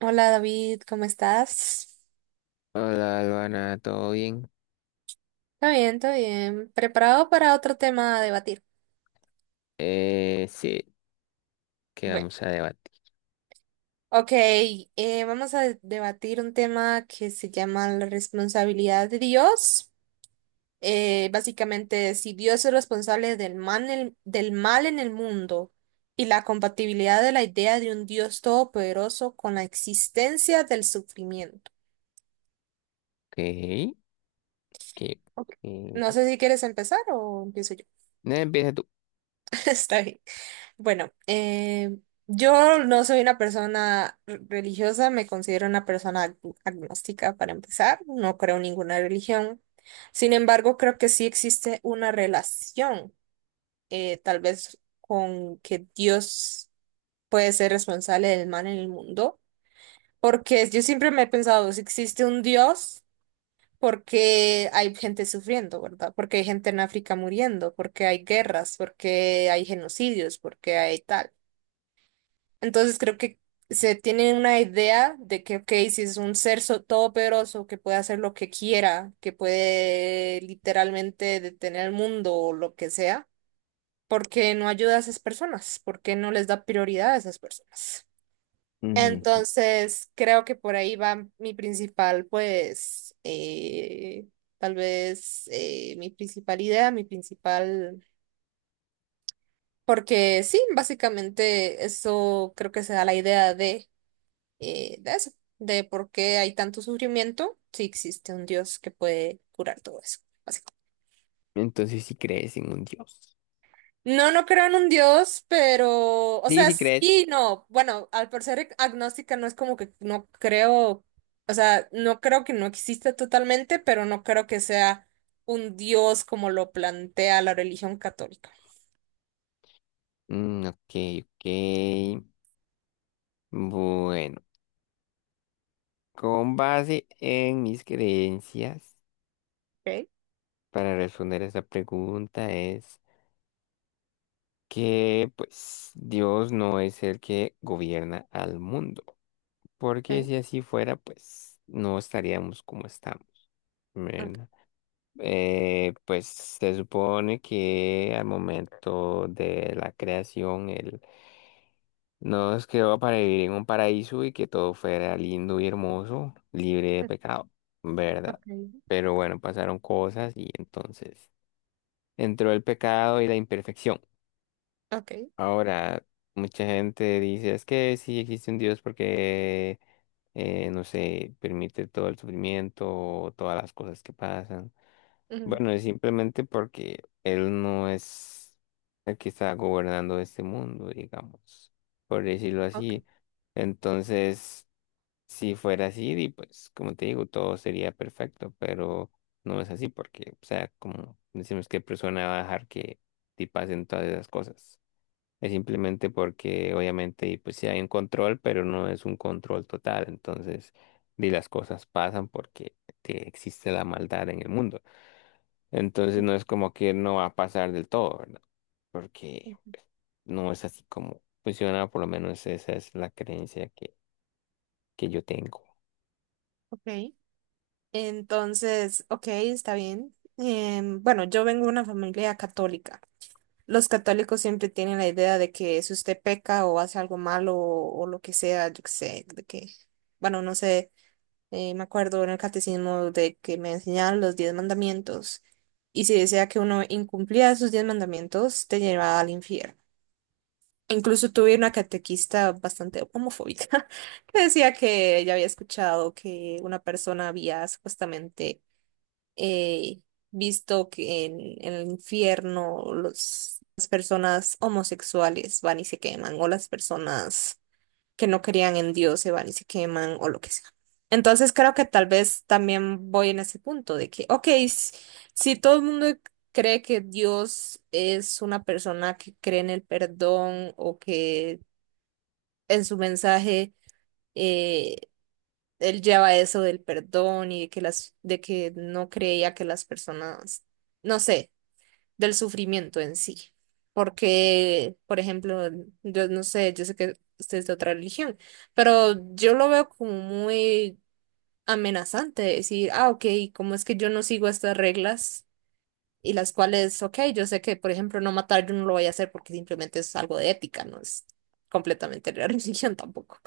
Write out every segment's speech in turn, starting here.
Hola David, ¿cómo estás? Hola, Luana, ¿todo bien? Está bien, está bien. ¿Preparado para otro tema a debatir? Sí, que Bueno, vamos a debatir. ok, vamos a debatir un tema que se llama la responsabilidad de Dios. Básicamente, si Dios es responsable del mal, del mal en el mundo y la compatibilidad de la idea de un Dios todopoderoso con la existencia del sufrimiento. Ok, que Ok. eh, No sé si quieres empezar o empiezo yo. no, empieza tú. Está bien. Bueno, yo no soy una persona religiosa, me considero una persona agnóstica para empezar, no creo en ninguna religión. Sin embargo, creo que sí existe una relación, tal vez con que Dios puede ser responsable del mal en el mundo, porque yo siempre me he pensado, si existe un Dios, porque hay gente sufriendo, ¿verdad? Porque hay gente en África muriendo, porque hay guerras, porque hay genocidios, porque hay tal. Entonces creo que se tiene una idea de que, ok, si es un ser todopoderoso que puede hacer lo que quiera, que puede literalmente detener el mundo o lo que sea, ¿por qué no ayuda a esas personas? ¿Por qué no les da prioridad a esas personas? Mm, Entonces creo que por ahí va mi principal, pues, tal vez mi principal idea, mi principal... Porque sí, básicamente eso creo que se da la idea de eso, de por qué hay tanto sufrimiento, si existe un Dios que puede curar todo eso, básicamente. Entonces, si crees en un dios. No, no creo en un Dios, pero, o Sí, sea, sí crees. sí, no, bueno, al por ser agnóstica no es como que no creo, o sea, no creo que no exista totalmente, pero no creo que sea un Dios como lo plantea la religión católica. Mm, ok, ok. Bueno, con base en mis creencias, Okay, para responder a esta pregunta es que, pues, Dios no es el que gobierna al mundo. Porque okay, si así fuera, pues, no estaríamos como estamos, ¿verdad? Pues se supone que al momento de la creación él nos creó para vivir en un paraíso y que todo fuera lindo y hermoso, libre de okay, pecado, ¿verdad? okay, Pero bueno, pasaron cosas y entonces entró el pecado y la imperfección. okay, Ahora, mucha gente dice, es que sí existe un Dios porque, no sé, permite todo el sufrimiento, todas las cosas que pasan. ujú, Bueno, es simplemente porque él no es el que está gobernando este mundo, digamos, por decirlo okay, así. Entonces, si fuera así, di, pues, como te digo, todo sería perfecto, pero no es así porque, o sea, como decimos, ¿qué persona va a dejar que te pasen todas esas cosas? Es simplemente porque obviamente y pues sí hay un control, pero no es un control total. Entonces, di las cosas pasan porque que existe la maldad en el mundo. Entonces ujú, no es como que no va a pasar del todo, ¿verdad? Porque ujú, pues, no es así como funciona, por lo menos esa es la creencia que yo tengo. ok. Entonces, ok, está bien. Bueno, yo vengo de una familia católica. Los católicos siempre tienen la idea de que si usted peca o hace algo malo o lo que sea, yo qué sé, de que, bueno, no sé, me acuerdo en el catecismo de que me enseñaban los 10 mandamientos y si decía que uno incumplía esos 10 mandamientos, te llevaba al infierno. Incluso tuve una catequista bastante homofóbica que decía que ella había escuchado que una persona había supuestamente eh, visto que en el infierno las personas homosexuales van y se queman, o las personas que no creían en Dios se van y se queman, o lo que sea. Entonces creo que tal vez también voy en ese punto de que, ok, si todo el mundo cree que Dios es una persona que cree en el perdón o que en su mensaje eh, él lleva eso del perdón y de que de que no creía que las personas, no sé, del sufrimiento en sí. Porque, por ejemplo, yo no sé, yo sé que usted es de otra religión, pero yo lo veo como muy amenazante decir, ah, ok, ¿cómo es que yo no sigo estas reglas? Y las cuales, ok, yo sé que, por ejemplo, no matar yo no lo voy a hacer porque simplemente es algo de ética, no es completamente de la religión tampoco.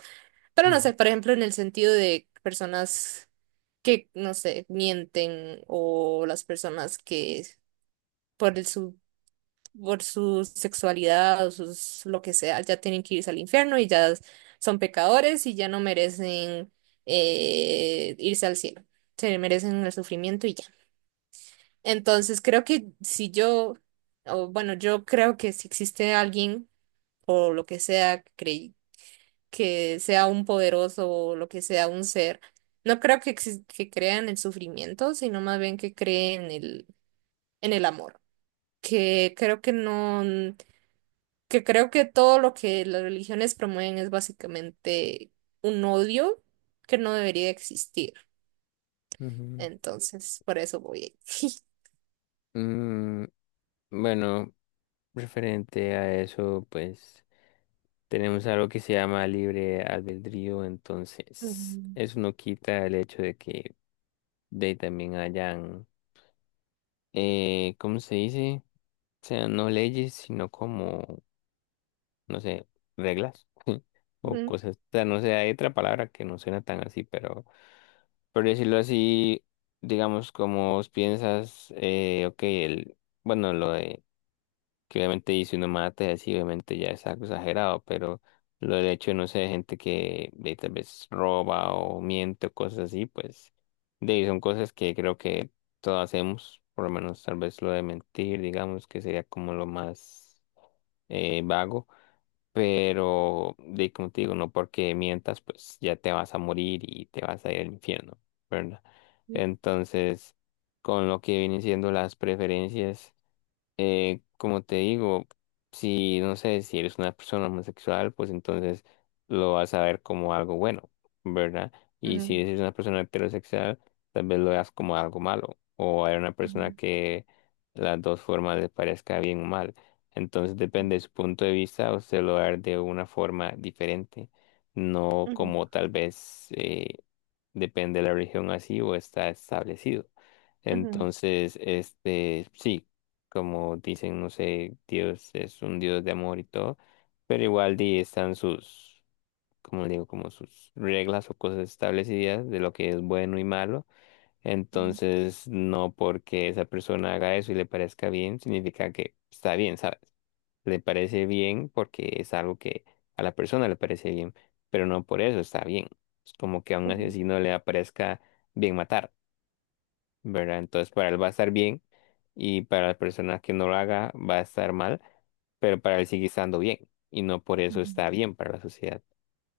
Pero no Ujú, sé, por ejemplo, en el sentido de personas que, no sé, mienten o las personas que por el su, por su sexualidad o sus, lo que sea, ya tienen que irse al infierno y ya son pecadores y ya no merecen irse al cielo. Se merecen el sufrimiento y ya. Entonces creo que si yo, o bueno, yo creo que si existe alguien o lo que sea un poderoso o lo que sea un ser. No creo que, que crea en el sufrimiento, sino más bien que cree en el amor. Que creo que no, que creo que todo lo que las religiones promueven es básicamente un odio que no debería existir. ujú. Entonces, por eso voy ahí. Mm, Bueno, referente a eso, pues tenemos algo que se llama libre albedrío, entonces eso no quita el hecho de que de ahí también hayan, ¿cómo se dice? O sea, no leyes, sino como, no sé, reglas o Ujú, cosas. O sea, no sé, hay otra palabra que no suena tan así, pero por decirlo así, digamos, como vos piensas, ok, el, bueno, lo de... que obviamente y si uno mata y así, obviamente ya es algo exagerado, pero lo del hecho de, no sé, gente que de, tal vez roba o miente o cosas así, pues de ahí son cosas que creo que todos hacemos, por lo menos tal vez lo de mentir, digamos, que sería como lo más vago, pero de ahí, como te digo, no porque mientas, pues ya te vas a morir y te vas a ir al infierno, ¿verdad? Entonces, con lo que vienen siendo las preferencias como te digo, si no sé, si eres una persona homosexual, pues entonces lo vas a ver como algo bueno, ¿verdad? Y si ujú, eres una persona heterosexual, tal vez lo veas como algo malo, o hay una persona que las dos formas le parezca bien o mal. Entonces depende de su punto de vista, usted lo va a ver de una forma diferente, no ujú, como tal vez depende de la religión así o está establecido. ujú, ujú, Entonces, este, sí como dicen, no sé, Dios es un Dios de amor y todo, pero igual di, están sus, como digo, como sus reglas o cosas establecidas de lo que es bueno y malo. ujú, Entonces, no porque esa persona haga eso y le parezca bien, significa que está bien, ¿sabes? Le parece bien porque es algo que a la persona le parece bien, pero no por eso está bien. Es como que a un ujú, ujú. asesino le aparezca bien matar. ¿Verdad? Entonces para él va a estar bien y para la persona que no lo haga va a estar mal, pero para él sigue estando bien y no por eso está bien para la sociedad.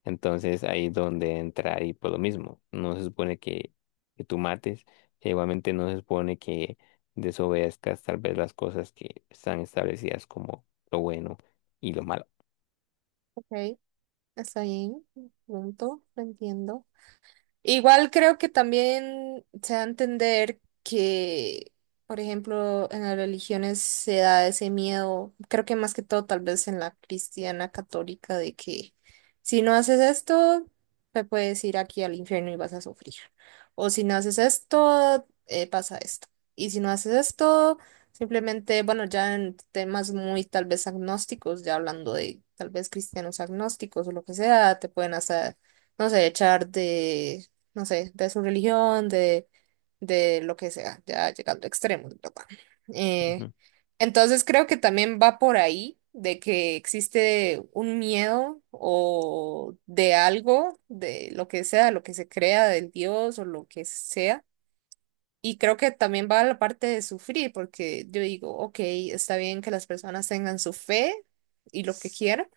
Entonces ahí es donde entra ahí por lo mismo. No se supone que tú mates, e igualmente no se supone que desobedezcas tal vez las cosas que están establecidas como lo bueno y lo malo. Ok, está bien. Punto, lo entiendo. Igual creo que también se da a entender que, por ejemplo, en las religiones se da ese miedo, creo que más que todo tal vez en la cristiana católica, de que si no haces esto, te puedes ir aquí al infierno y vas a sufrir. O si no haces esto, pasa esto. Y si no haces esto, simplemente, bueno, ya en temas muy tal vez agnósticos, ya hablando de tal vez cristianos agnósticos o lo que sea, te pueden hacer no sé, echar de no sé, de su religión, de lo que sea, ya llegando a extremos, ¿verdad? Eh, Ujú. entonces creo que también va por ahí de que existe un miedo o de algo, de lo que sea, lo que se crea del Dios o lo que sea. Y creo que también va la parte de sufrir, porque yo digo, ok, está bien que las personas tengan su fe y lo que quieran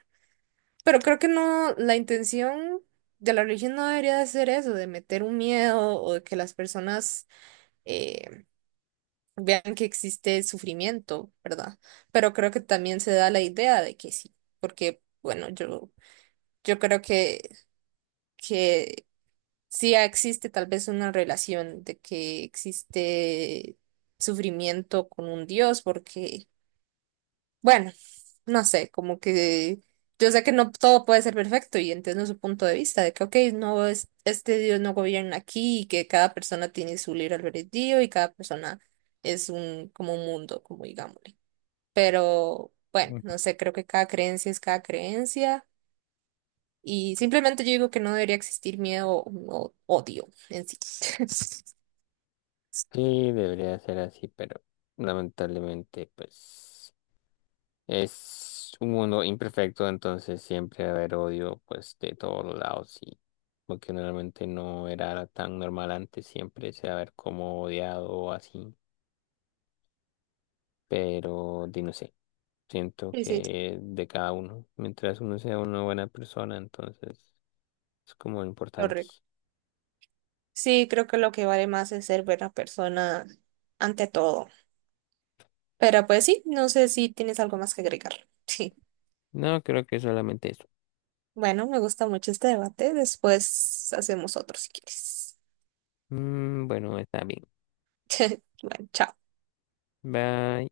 pero creo que no, la intención de la religión no debería de ser eso, de meter un miedo o de que las personas eh, vean que existe sufrimiento, ¿verdad? Pero creo que también se da la idea de que sí, porque, bueno, yo creo que, que sí existe tal vez una relación de que existe sufrimiento con un Dios, porque bueno, no sé, como que yo sé que no todo puede ser perfecto y entiendo su punto de vista de que, ok, no es, este Dios no gobierna aquí y que cada persona tiene su libre albedrío y cada persona es un, como un mundo, como digámosle. Pero bueno, Ujú. no sé, creo que cada creencia es cada creencia y simplemente yo digo que no debería existir miedo o odio en sí. Sí, debería ser así, pero lamentablemente pues... Es un mundo imperfecto, entonces siempre va a haber odio, pues, de todos los lados, y lo que normalmente no era tan normal antes, siempre se va a ver como odiado o así, pero di no sé, siento Sí, sí, que de cada uno, mientras uno sea una buena persona, entonces es como importante. correcto. Sí, creo que lo que vale más es ser buena persona ante todo. Pero pues sí, no sé si tienes algo más que agregar. Sí. No, creo que solamente eso. Bueno, me gusta mucho este debate. Después hacemos otro si quieres. Mm, bueno, está bien. Bueno, chao. Bye.